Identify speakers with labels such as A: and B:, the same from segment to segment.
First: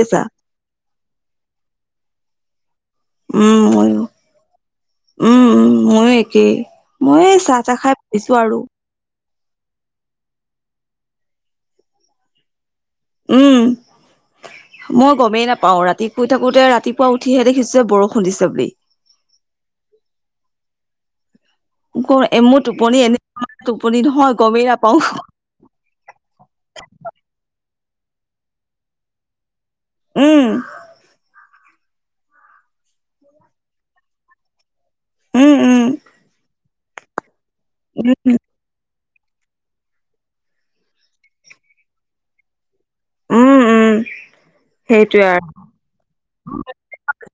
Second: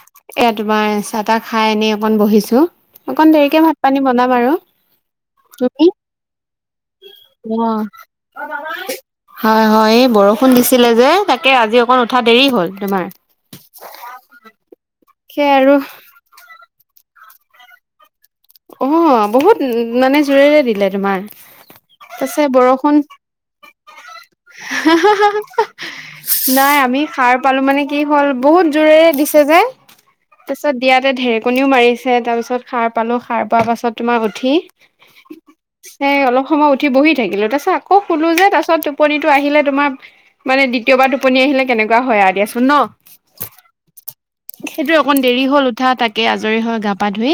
A: আছা
B: এয়া, তোমাৰ চাহ-তাহ খাই এনেই অকণ বহিছোঁ। অকণ দেৰিকে
A: উম ময়ো
B: ভাত-পানী বনাম আৰু।
A: উম উম
B: তুমি?
A: ময়ো একেই মই চাহ তাহ
B: অ'।
A: খাই বহিছো আৰু
B: হয় হয়, এই বৰষুণ দিছিলে যে তাকে আজি অকণ উঠা দেৰি হ'ল। তোমাৰ।
A: উম মই গমেই
B: সেয়া আৰু
A: নাপাও ৰাতি শুই থাকোতে ৰাতি ৰাতি উঠিহে দেখিছো বৰ
B: অ বহুত মানে জোৰেৰে দিলে তোমাৰ তাৰপাছত
A: মোৰ
B: বৰষুণ
A: টোপনি এনে টোপনি নহয় গমেই নাপাও
B: হা হা হা হা নাই আমি সাৰ পালো মানে কি হ'ল বহুত জোৰেৰে দিছে যে,
A: উম
B: তাৰপিছত দিয়াতে ধেৰ- টোপনিও মাৰিছে তাৰপিছত সাৰ পালোঁ সাৰ পোৱাৰ পাছত তোমাৰ উঠি
A: উম উম
B: সে অলপ সময় উঠি বহি থাকিলো তাৰ পিছত আকৌ শুলোঁ
A: উম
B: যে তাৰ পাছত টোপনিটো আহিলে তোমাৰ মানে দ্বিতীয়বাৰ টোপনি আহিলে কেনেকুৱা হয় আৰু দিয়াচোন ন-'
A: উম উম
B: সেইটোৱে অকণ
A: সেইটোয়ে
B: দেৰি
A: আৰু
B: হল উঠা তাকে আজৰি হৈ গা পা ধুই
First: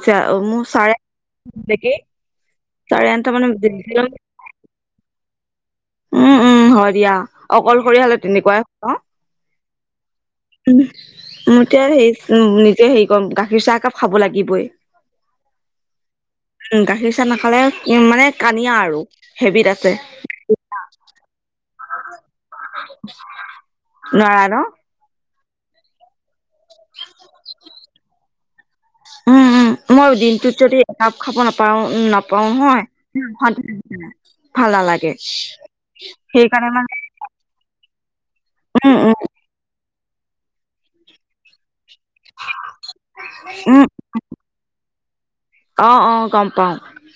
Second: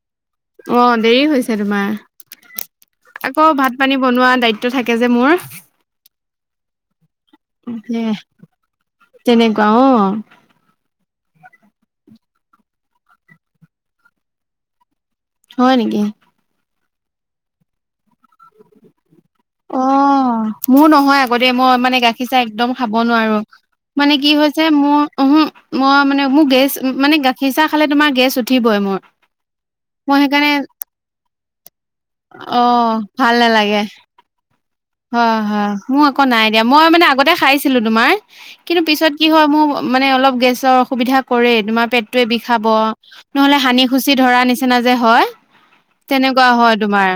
A: আৰু মোৰ
B: অ
A: চাৰে
B: দেৰি হৈছে তোমাৰ
A: লেকে
B: আকৌ ভাত পানী বনোৱা দায়িত্ব থাকে যে মোৰ
A: উম উম হয় দিয়া অকলশৰীয়া হলে তেনেকুৱাই
B: তেনেকুৱা অ
A: উম মোকে হেই উম মোকে হেই কইম গাখীৰ চাহ একাপ খাব লাগিবই
B: হয় নিকি
A: উম গাখীৰ চাহ নাখালে উম মানে কানিয়া আৰু হেবিত
B: অ
A: আছে
B: মোৰ নহয় আগতে মই মানে গাখীৰ চাহ একদম খাব নোৱাৰো মানে কি
A: নোৱাৰা ন
B: হৈছে মোৰ উ মই মানে মোৰ গেছ মানে গাখীৰ চাহ খালে তোমাৰ গেছ উঠিবই মোৰ
A: উম উম মই দিনটোত যদি একাপ খাব নাপাওঁ নাপাও
B: অ
A: নহয়
B: ভাল নালাগে
A: ভাল নালাগে
B: হয় হয় মোৰ আকৌ নাই দিয়া মই মানে আগতে খাইছিলো তোমাৰ কিন্তু
A: উম
B: পিছত
A: উম
B: কি হয় মোৰ মানে অলপ গেছ অসুবিধা কৰেই তোমাৰ পেটয়ে বিষাব নহলে
A: উম
B: সানি খুচি ধৰা নিচিনা যে হয়
A: অ অ গম
B: তেনেকুৱা
A: পাও
B: হয় তোমাৰ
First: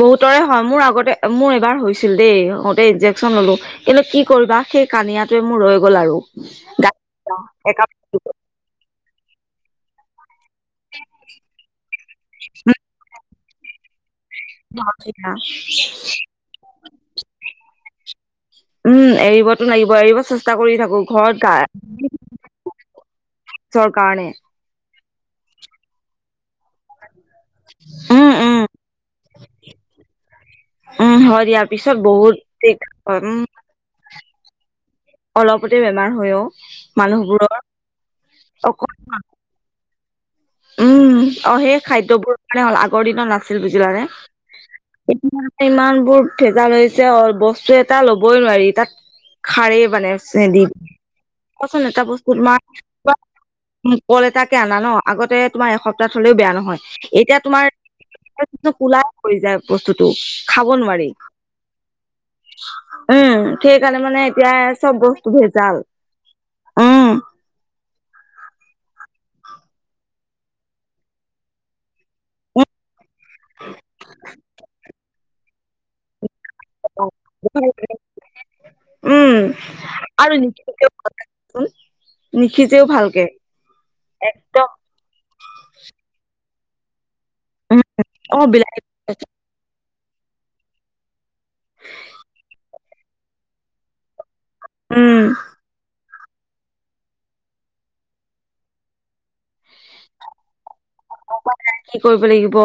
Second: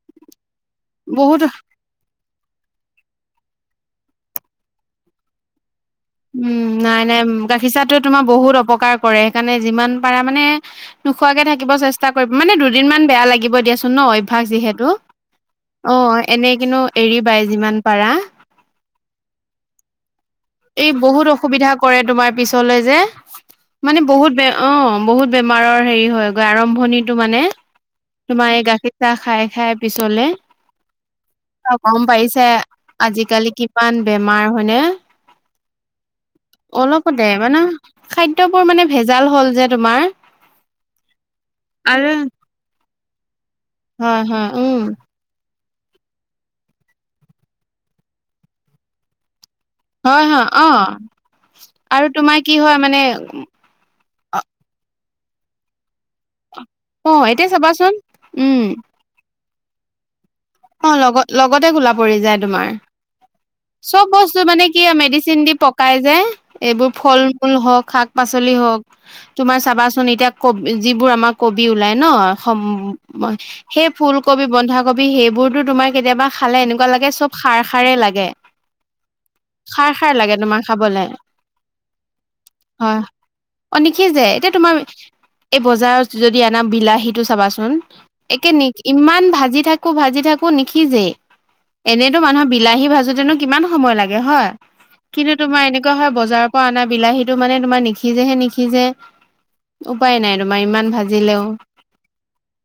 A: বহুতৰে হয় মোৰ আগতে
B: বহুত
A: মোৰ এবাৰ হৈছিল দেই হতে ইন্জেকচন ললো কিন্তু কি কৰিবা সেই কানিয়াটোৱে মোৰ ৰৈ গ'ল আৰু
B: উম নাই নাই গাখীৰ
A: একাপ
B: চাহটোৱে তোমাৰ বহুত অপকাৰ কৰে সেইকাৰণে যিমান পাৰা মানে নোখোৱাকে থাকিব চেষ্টা কৰিব মানে দুদিনমান বেয়া লাগিব দিয়াচোন ন অভ্যস যিহেতু অ এনে কিনো এৰিবাই যিমান পাৰা
A: উম এৰিবতো লাগি
B: এই বহুত অসুবিধা কৰে তোমাৰ পিছলে যে
A: পিছৰ
B: মানে
A: কাৰণে
B: বহুত বে অ বহুত বেমাৰৰ হেৰি হয় গৈ আৰম্ভণিটো মানে
A: উম
B: তোমাৰ
A: উম
B: এই গাখীৰ চাহ খাই খাই পিছলে
A: উম হয় দিয়া
B: অ
A: পিছত
B: গম
A: বহুত
B: পাইছা
A: দিগদাৰ হয় উম
B: আজিকালি কিমান বেমাৰ হয়নে
A: অলপতে বেমাৰ হয় অ
B: অলপতে
A: মানুহবোৰৰ
B: মানে খাদ্যবোৰ মানে
A: অকল
B: ভেজাল হ'ল যে তোমাৰ
A: উম অ সেই
B: আৰু
A: খাদ্যবোৰ মানে আগৰ দিনত নাছিল বুজিলা নে
B: হয় হয় উম
A: এ ইমান বোৰ ভেজাল হৈছে অ বস্তু এটা ল'বই নোৱাৰি তাত খাৰেই মানে
B: হয় হয়
A: চেদি
B: অ
A: কচোন এটা
B: আৰু
A: বস্তু
B: তোমাৰ কি হয় মানে
A: তোমাৰ কল এটাকে আনা ন আগতে তোমাৰ এসপ্তাহ থলেও বেয়া নহয় হয়
B: অ
A: এতিয়া তোমাৰ
B: চাবাচোন উম
A: কোলাই পৰি যায় বস্তুটো খাব
B: অ
A: নোৱাৰি
B: লগত লগতে কোলা পৰি যায় তোমাৰ
A: উম সেইকাৰণে
B: চব বস্তু
A: এতিয়া
B: মানে কি
A: চব বস্তু
B: মেডিচিন দি
A: ভেজাল
B: পকাই যে এইবোৰ
A: উম
B: ফল মূল হওঁক শাক পাচলি হওক তোমাৰ চাবাচোন এতিয়া কবি যিবোৰ আমাৰ কবি ওলাই ন সমম ম সেই ফুলকবি বন্ধাকবি সেইবোৰতো তোমাৰ কেতিয়াবা খালে এনেকুৱা লাগে চব সাৰ খাৰেই লাগে
A: উম
B: খাৰ খাৰ
A: আৰু
B: লাগে তোমাৰ
A: নিসিজেও
B: খাবলে
A: ভালকে নিসিজেও
B: হয়
A: ভালকে।
B: অ নিশি যে এতিয়া
A: একদম
B: তোমাৰ এই বজাৰ যদি দি আনা বিলাহীটো চাবাচোন
A: উম, অ
B: একে নি
A: বিলাহী
B: ইমান ভাজি থাকো ভাজি থাকো একো নিখিজেই এনেইতো মানুহৰ বিলাহী ভাজোতেনো কিমান সময় লাগে হয়
A: উম
B: কিন্তু তোমাৰ এনেকুৱা হয় বজাৰৰ পৰা অনা বিলাহীতো মানে তোমাৰ নিসিজেহে নিসিজে উপায় নাই তোমাৰ ইমান ভাজিলেও
A: অ কি কৰিব লাগিব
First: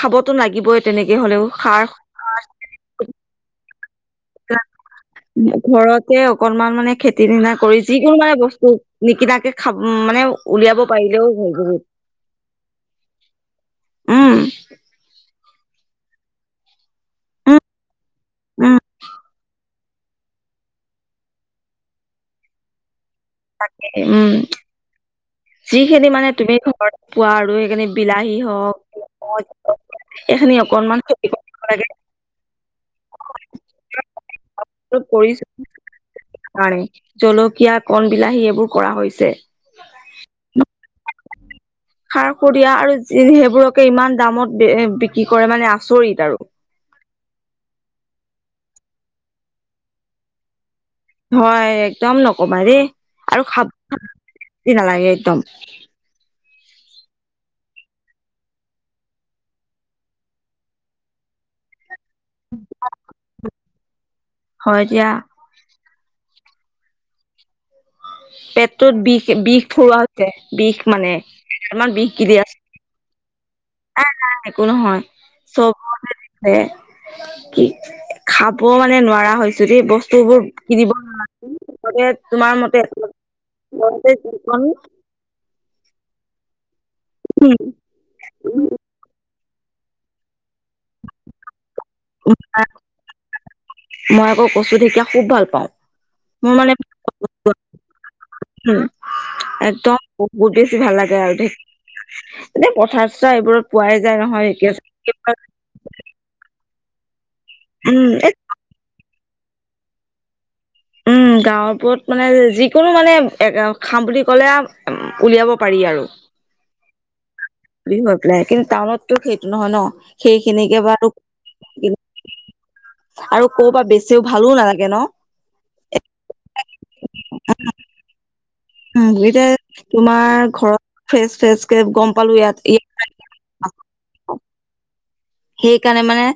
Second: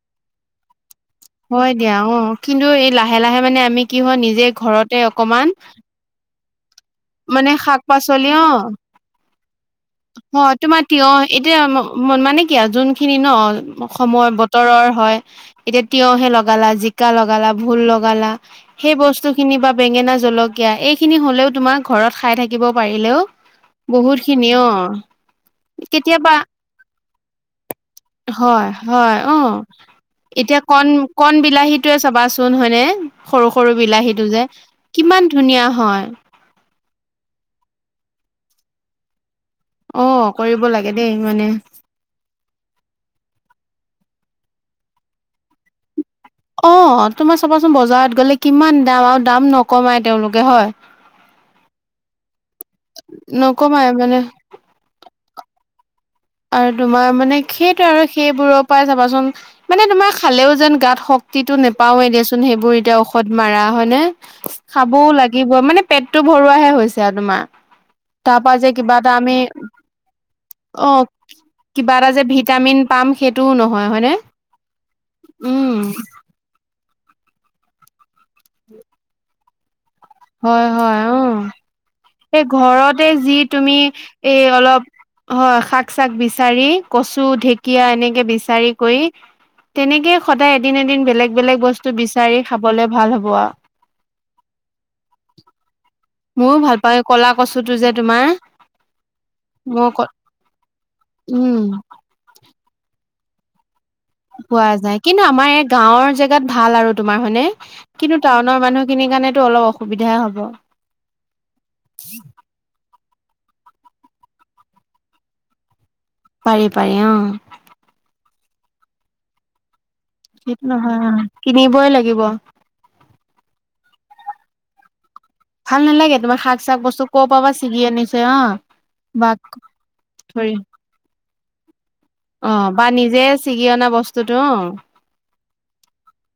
A: খাবতো লাগিবই তেনেকে হলেও
B: হয় দিয়া
A: খাৰ
B: অ কিন্তু এই লাহে লাহে মানে আমি কি হয় নিজে ঘৰতে অকমান
A: ঘৰতে অকনমান মানে খেতি
B: মানে
A: নিচিনা কৰি
B: শাক
A: যিকোনো
B: পাচলি
A: মানে
B: অ
A: বস্তু নিকিনাকে খাব মানে
B: অ
A: উলিয়াব
B: তোমাৰ তিয়হ
A: পাৰিলেও হৈ
B: এতিয়া
A: বহুত
B: মানে কিয়া যোনখিনি ন সময়
A: উম
B: বতৰৰ হয় এতিয়া তিয়হে লগালা জিকা লগালা
A: উম
B: ভোল লগালা
A: উম
B: সেই বস্তু খিনি বা বেঙেনা জলকীয়া এই খিনি হলেওঁ তোমাৰ ঘৰত খাই থাকিব পাৰিলেও বহুত
A: উম
B: খিনি অ,
A: যিখিনি মানে
B: কেতিয়াবা
A: তুমি ঘৰত পোৱা আৰু সেইখিনি বিলাহী
B: হয় হয় অ
A: হওক এইখিনি
B: এতিয়া কণ
A: অকনমান খেতি
B: কণ
A: কৰিব
B: বিলাহীত
A: লাগে
B: সেইটোৱে চাবাচোন হয়নে সৰু-সৰু বিলাহীটো যে
A: এইবোৰ
B: কিমান
A: কৰিছো
B: ধুনীয়া হয়।
A: কাৰণে জলকীয়া, কণ বিলাহী এইবোৰ কৰা হৈছে।
B: অ কৰিব লাগে দেই মানে
A: খাৰ সৰীয়া আৰু সেইবোৰক ইমান দামত বিক্ৰী কৰে মানে আচৰিত। আৰু
B: অ' তোমাৰ চাবাচোন বজাৰত গ'লে কিমান দাম আৰু দাম নকমাই তেওঁলোকে হয়।
A: হয় একদম নকমাই দেই আৰু খাব
B: নকমাই মানে
A: টেষ্টি নালাগে একদম।
B: আৰু তোমাৰ মানে সেইটো আৰু সেইবোৰৰ পৰা চাবাচোন মানে তোমাৰ খালেও যেন গাত শক্তিটো নাপায় পাওঁ দিয়াচোন সেইবোৰ এতিয়া ঔষধ মাৰা হয় নে?
A: হয় এতিয়া
B: খাবও লাগিব মানে পেটটো ভৰোৱাাহে হৈছে আৰু তোমাৰ। তাৰ পৰা যে কিবা
A: পেটটোত
B: এটা
A: বিষ
B: আমি
A: বিষ ভৰোৱা হৈছে বিষ
B: অ
A: মানে
B: কিবা
A: আমান
B: এটা
A: বিষ
B: যে
A: [inaudible]
B: ভিটামিন
A: আছে।
B: পাম সেইটোও নহয়
A: নাই
B: হয়নে
A: নাই একো নহয়
B: উম
A: চবতে কি খাব মানে নোৱাৰা হৈছো দেই বস্তু বোৰ
B: হয়
A: কিনিব
B: হয় উম
A: নালাগে
B: এই
A: তোমাৰ মতে
B: ঘৰতে
A: [inaudible]
B: অ শাক চাক বিচাৰি কচু ধেকিয়া এনেকে বিচাৰি কৰি তেনেকে সদায় এদিন এদিন বেলেগ বেলেগ বস্তু বিচাৰি খাবলে ভাল হ'ব আৰু।
A: মই আকৌ কচু ঢেকীয়া খুব ভাল পাওঁ। মোৰ
B: ময়ো
A: মানে
B: ভাল পাওঁ কলা কচুটো যে তোমাৰ,
A: উম
B: মই
A: একদম
B: ক
A: বহুত বেছি ভাল লাগে আৰু এ
B: উম
A: দেহ, পথাৰ চথাৰ এইবোৰত পোৱাই যায় নহয়
B: পোৱা
A: ঢেকীয়া
B: যায় কিন্তু আমাৰ এই গাঁৱৰ জেগাত ভাল আৰু তোমাৰ হয়নে?
A: উম এই
B: কিন্তু টাউনৰ মানুহখিনিৰ কাৰণেতো অলপ অসুবিধাই হ'ব।
A: উম গাঁৱবোৰত মানে যিকোনো মানে খাম বুলি ক'লে উলিয়াব পাৰি আৰু।
B: পাৰি পাৰি অ,
A: বুলি হৈ পেলাই কিন্তু টাউনতো সেইটো নহয় ন।
B: সেইটো
A: সেইখিনিকে
B: নহয়
A: বাৰু
B: অ কিনিবই লাগিব
A: আৰু কৰ পা বেছি ভালো নালাগে ন?
B: ভাল নালাগে তোমাৰ শাক চাক বস্তু ক'ৰ পৰা বা ছিগি আনিছে অ।
A: উ
B: বা
A: [unintelligible] তোমাৰ
B: ধৰি
A: ঘৰত ফ্ৰেচ ফ্ৰেচ গম পালো
B: অ
A: ইয়াত
B: বা নিজে ছিগি অনা বস্তুটো
A: [inaudible]
B: অ
A: সেইকাৰণে মানে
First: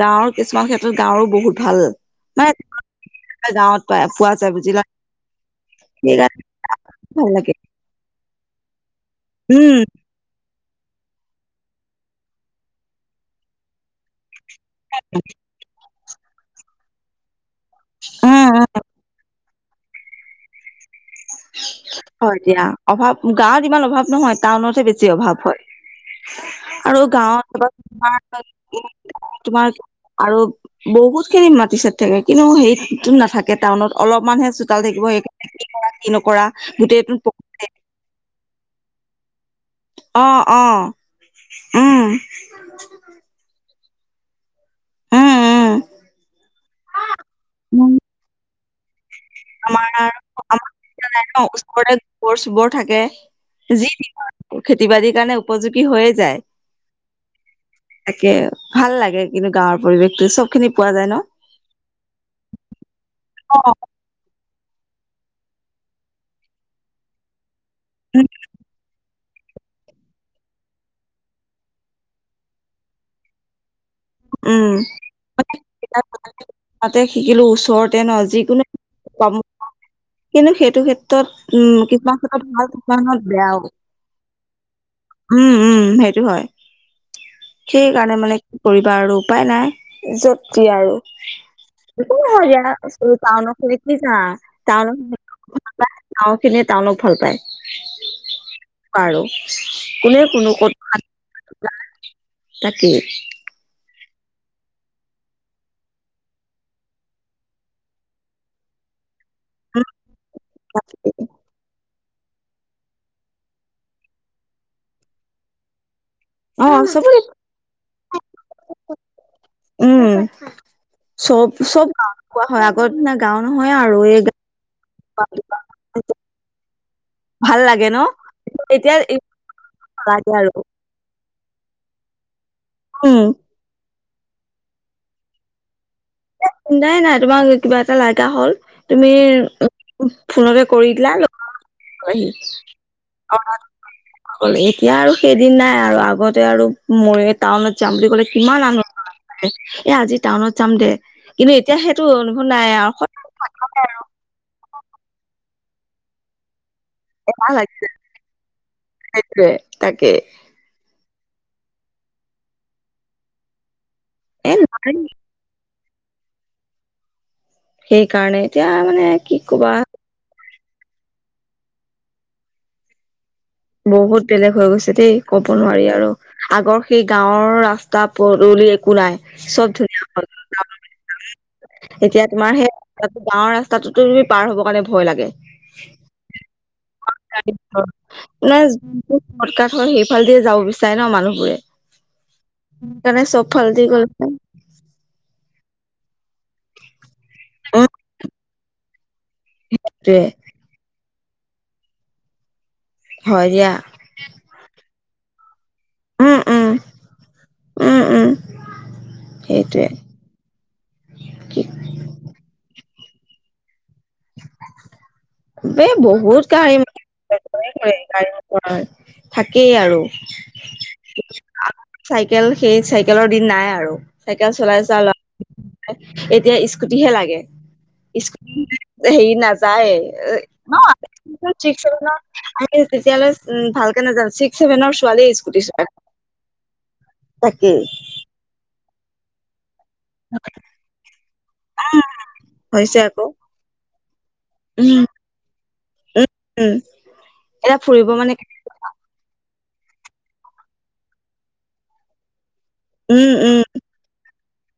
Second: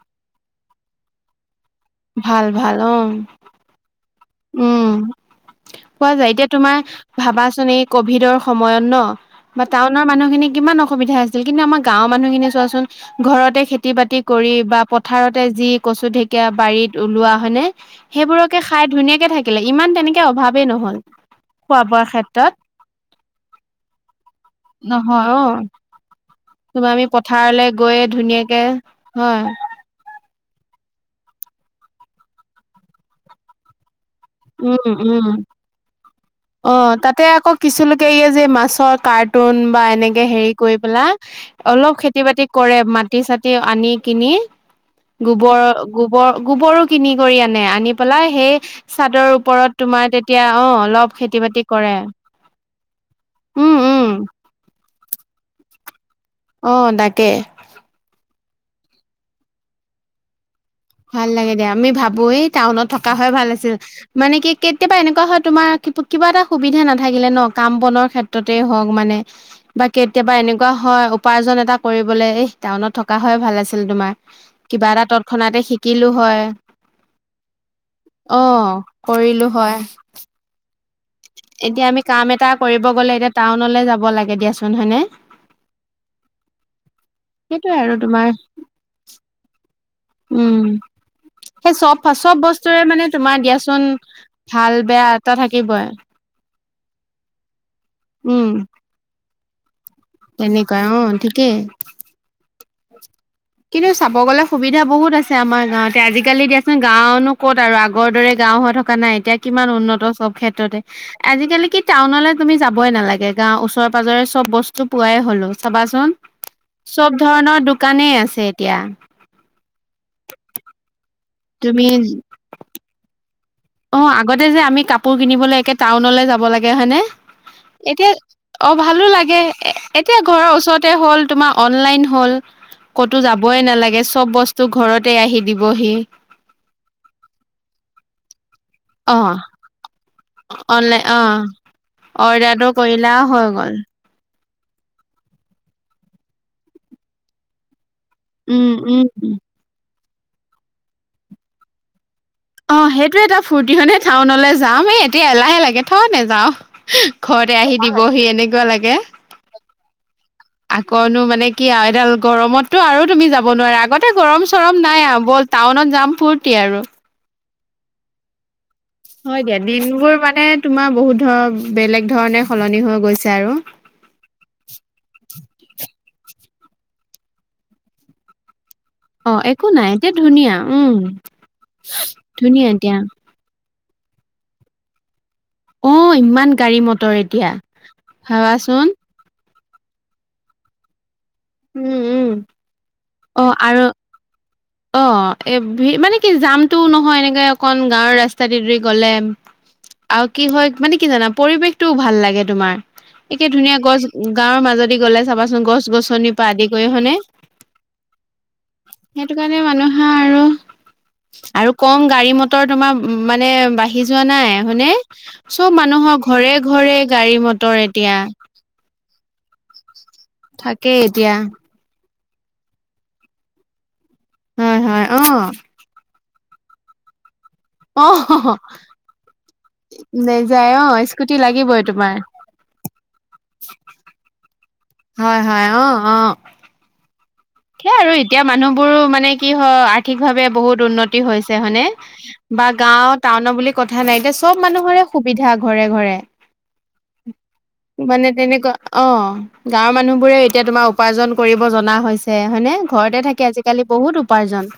A: গাঁৱৰ কিছুমান ক্ষেত্ৰত গাঁৱৰো বহুত ভাল
B: ভাল ভাল অ
A: মানে গাঁৱত পায় পোৱা যায় বুজিলা
B: উম পোৱা যায়
A: সেইকাৰণে
B: এতিয়া তোমাৰ
A: ভাল লাগে
B: ভাবাচোন এই কভিডৰ সময়ত ন
A: উম
B: বা
A: উম
B: টাউনৰ মানুহখিনিক কিমান অসুবিধা আছিল কিন্তু আমাৰ গাঁওৰ মানুহখিনি চোৱাচোন ঘৰতে খেতি বাতি কৰি বা পথাৰতে যি কচু ঢেঁকীয়া বাৰীত ওলোৱা হয়নে সেইবোৰকে
A: উম
B: খাই ধুনীয়াকে থাকিলে ইমান তেনেকে অভাৱেই নহ'ল। খোৱা বোৱাৰ
A: হয়
B: ক্ষেত্ৰত
A: দিয়া অভাৱ গাঁৱত ইমান অভাৱ নহয়। টাউনতে বেছি
B: নহয়
A: অভাৱ
B: অ
A: হয়।
B: তোমাৰ
A: আৰু
B: আমি
A: গাঁৱত [inaudible]
B: পথাৰলৈ গৈয়ে
A: ক'ৰবাত
B: ধুনীয়াকে হয়
A: তোমাৰ আৰু বহুত খিনি মাটি-চাটি থাকে কিন্তু হেৰিত নাথাকে টাউনত অলপমানহে চোতাল
B: উম
A: থাকিব
B: উম
A: সেই [inaudible]
B: অ তাতে আকৌ কিছুলোকে ইয়া যে মাছৰ কাঠ কাঠুন বা এনেকে
A: অ
B: হেৰি
A: অ
B: কৰি পেলাই অলপ
A: উম
B: খেতি বাতি কৰে মাটি চাহটি আনি কিনি
A: উম
B: গোবৰ
A: উম
B: গোবৰ গোবৰো কিনি কৰি আনি আনি
A: উম
B: পেলাই সেই চাদৰ ওপৰত
A: আমাৰ
B: তোমাৰ তেতিয়া অ অলপ খেতি
A: আমাৰ [inaudible]
B: বাতি
A: ওচৰতে
B: কৰে
A: গোবৰ চোবৰ থাকে।
B: উম
A: যি
B: উম
A: দি খেতি বাতিৰ কাৰণে উপযুক্ত
B: আহ তাকে।
A: তাকে ভাল লাগে কিন্তু গাঁৱৰ পৰিৱেশটো চব খিনি পোৱা যায় ন
B: ভাল লাগে দিয়া আমি ভাবোৱেই টাউনত থকা হয় ভাল
A: অ
B: আছিল। মানে কি কেতিয়াবা এনেকুৱা হয় তোমাৰ কিবা এটা সুবিধা নাথাকিলে ন কাম বনৰ
A: উম
B: ক্ষেত্ৰতেই হওক মানে বা কেতিয়াবা এনেকুৱা হয় উপাৰ্জন এটা কৰিবলে এ টাউনত থকা হয় ভাল আছে তোমাৰ
A: উম
B: কিবা এটা তৎক্ষণাতে শিকিলো হয়
A: তাতে শিকিলো ওচৰতে ন
B: অ
A: যিকোনো পাম
B: কৰিলো হয়
A: কিন্তু সেইটো ক্ষেত্ৰত উম
B: এতিয়া আমি
A: কিছুমান
B: কাম এটা
A: ক্ষেত্ৰত ভাল
B: কৰিব
A: কিছুমান
B: গ'লে এতিয়া
A: কত বেয়াও
B: টাউনলৈ যাব লাগে দিয়াচোন হয়নে
A: উম উম সেইটো হয়
B: সেইটোয়ে
A: সেই
B: আৰু
A: কাৰণে
B: তোমাৰ
A: মানে কি কৰিবা আৰু উপায় নাই যতদি
B: উম
A: আৰু
B: সেই চব চব বস্তুৰে মানে
A: [unintelligible]
B: তোমাৰ
A: টাউনত
B: দিয়াচোন ভাল বেয়া এটা থাকিবই
A: ভাল পায়
B: উম
A: সেনেকুৱা আৰু কোনে কোনো
B: তেনেকুৱাই
A: কথা
B: অ ঠিকেই
A: তাকেই
B: টো চাব গ'লে সুবিধা বহুত আছে আমাৰ গাঁৱতে আজিকালি দিয়াচোন গাওঁ নো ক'ত আৰু আগৰ দৰে গাওঁ হত থকা নাই এতিয়া কিমান উন্নত চব ক্ষেত্ৰতে আজিকালি টাউনলৈ তুমি যাবই নালাগে গাও ওচৰে পাজৰে চব বস্তু পোৱাই হলো চাবাচোন
A: অ',
B: চব
A: চবৰে
B: ধৰণৰ দোকানেই আছে এতিয়া
A: উম, চব
B: তুমি
A: চব গা কোৱা হয় আগত ন
B: অ আগতে যে আমি কাপোৰ কিনিবলৈ একে টাউনলৈ যাব লাগে হয়নে
A: ভাল লাগে ন
B: এতিয়া অ
A: এতিয়া
B: ভালো লাগে এ এতিয়া
A: নালাগে
B: ঘৰৰ
A: আৰু
B: ওচৰতে হ'ল তোমাৰ অনলাইন হ'ল
A: উম,
B: ক'তো যাবই নালাগে চব বস্তু ঘৰতে আহি দিবহি
A: এ চিন্তাই নাই তোমাক কিবা এটা লগা হ'ল তুমি
B: অ
A: ফোনতে কৰি
B: অনলাইন
A: দিলা
B: অ
A: গ'লাহি
B: অৰ্ডাৰটো কৰিলা হৈ গল
A: আ এতিয়া আৰু সেইদিন নাই আৰু আগতে আৰু ম টাউনত যাম বুলি ক'লে কিমান
B: উম উম উম।
A: আনন্দ এ আজি টাউনত যাম দে কিন্তু এতিয়া সে
B: অ সেইটো এটা ফূৰ্তিনে টাউনলৈ যামেই এতিয়া এলাহে লাগে থ নে যাও
A: এলাহ
B: ঘৰতে
A: লাগি
B: আহি
A: যায়
B: দিবহি এনেকুৱা লাগে
A: সেইটোৱে তাকে
B: আকৌ নো মানে কি আৰু এডাল গৰমততো আৰু তুমি যাব নোৱাৰা আগত ততে গৰম
A: এ
B: চৰম
A: নোৱাৰি
B: নাই আৰু ব'ল টাউনত যাম ফূুৰ্তি আৰু
A: সেইকাৰণে এতিয়া মানে কি
B: হয় দিয়া
A: কবা
B: দিন বোৰ মানে তোমাৰ বহুত ধৰ বেলেগ ধৰণে সলনি হৈ গৈছে আৰু
A: বহুত বেলেগ হৈ গৈছে দেই ক'ব নোৱাৰি আৰু আগৰ সেই গাঁৱৰ ৰাস্তা পদুলি কো নাই
B: অ একো
A: চব
B: নাই
A: ধুনীয়া
B: এতিয়া উম
A: হল এতিয়া তোমাৰ
B: ধুনীয়া
A: সেই
B: এতিয়া
A: গাঁৱৰ তাতো তুমি পাৰ হব কাৰণে ভয় লাগে
B: অ ইমান গাড়ী মটৰ এতিয়া
A: নাই
B: ভাবাচোন
A: যোনটো চৰ্টকাট হয় সেইফাল দিয়ে যাব বিচাৰে ন মানুহ
B: উম উম
A: সেইকাৰণে
B: অ
A: চব ফাল
B: আৰু
A: দি গল
B: অ এ মানে কি জাম টোও নহয় এনেকে অকন
A: উ
B: গাঁৱৰ ৰাস্তাতে ধৰি গলে
A: সেইটোৱে
B: আৰু কি হয় মানে কি জানা পৰিৱেশটোও ভাল লাগে তোমাৰ একে
A: হয় দিয়া
B: ধুনীয়া গছ গাঁৱৰ মাজদি গ'লে চাবাচোন গছ গছ গছনিৰ
A: উম
B: পৰা আদি
A: উম
B: কৰি হয়নে
A: উম উম
B: কাৰণে
A: সেইটোৱে
B: মানুহে আৰু
A: কি
B: আৰু কম গাড়ী মটৰ তোমাৰ মানে বা আহি যোৱা নাই হয়নে চব
A: এ
B: মানুহৰ
A: বহুত
B: ঘৰে
A: গাড়ী
B: ঘৰে গাড়ী মত
A: গাড়ী থাকেই আৰু
B: থাকেই এতিয়া
A: চাইকেল সেই চাইকেলৰ দিন নাই আৰু চাইকেল
B: হয়
A: চলাই চোৱা
B: হয়
A: ল'ৰা
B: অ',
A: এতিয়া স্কুটি হে লাগে স্কুট
B: অ',
A: হেৰি না যায়
B: নেযায়
A: ন
B: অ', স্কুটি লাগিবই তোমাৰ।
A: আমি তেতিয়ালৈ উ ভালকে নাযান ছেভেনৰ ছোৱালীয়ে
B: হয়
A: স্কুটি চলাই। তাকেই
B: সেই আৰু এতিয়া মানুহবোৰো মানে কি হয় আৰ্ থিক ভাৱে বহুত উন্নতি হৈছে, হয় নে? বা
A: হৈছে
B: গাওঁ,
A: আকৌ
B: টাউনৰ বুলি কথা নাই। এতিয়া চব মানুহৰে
A: উম
B: সুবিধা ঘৰে ঘৰে
A: উম এতিয়া ফুৰিব
B: মানে তেনেকুৱা, অ গাঁৱৰ মানুহবোৰে এতিয়া তোমাৰ উপাৰ্জন কৰিব জনা হৈছে, হয়নে? ঘৰতে
A: উম
B: থাকে
A: উম
B: আজিকালি বহুত উপ পাৰ্জন।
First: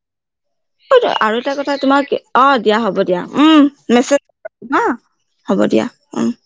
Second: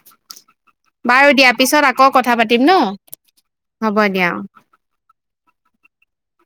A: আৰু এটা কথা তোমাক, অ
B: ন
A: দিয়া হ'ব দিয়া, উম
B: হ'ব দিয়া অ'।
A: মেছেজ অ হ'ব দিয়া, উম।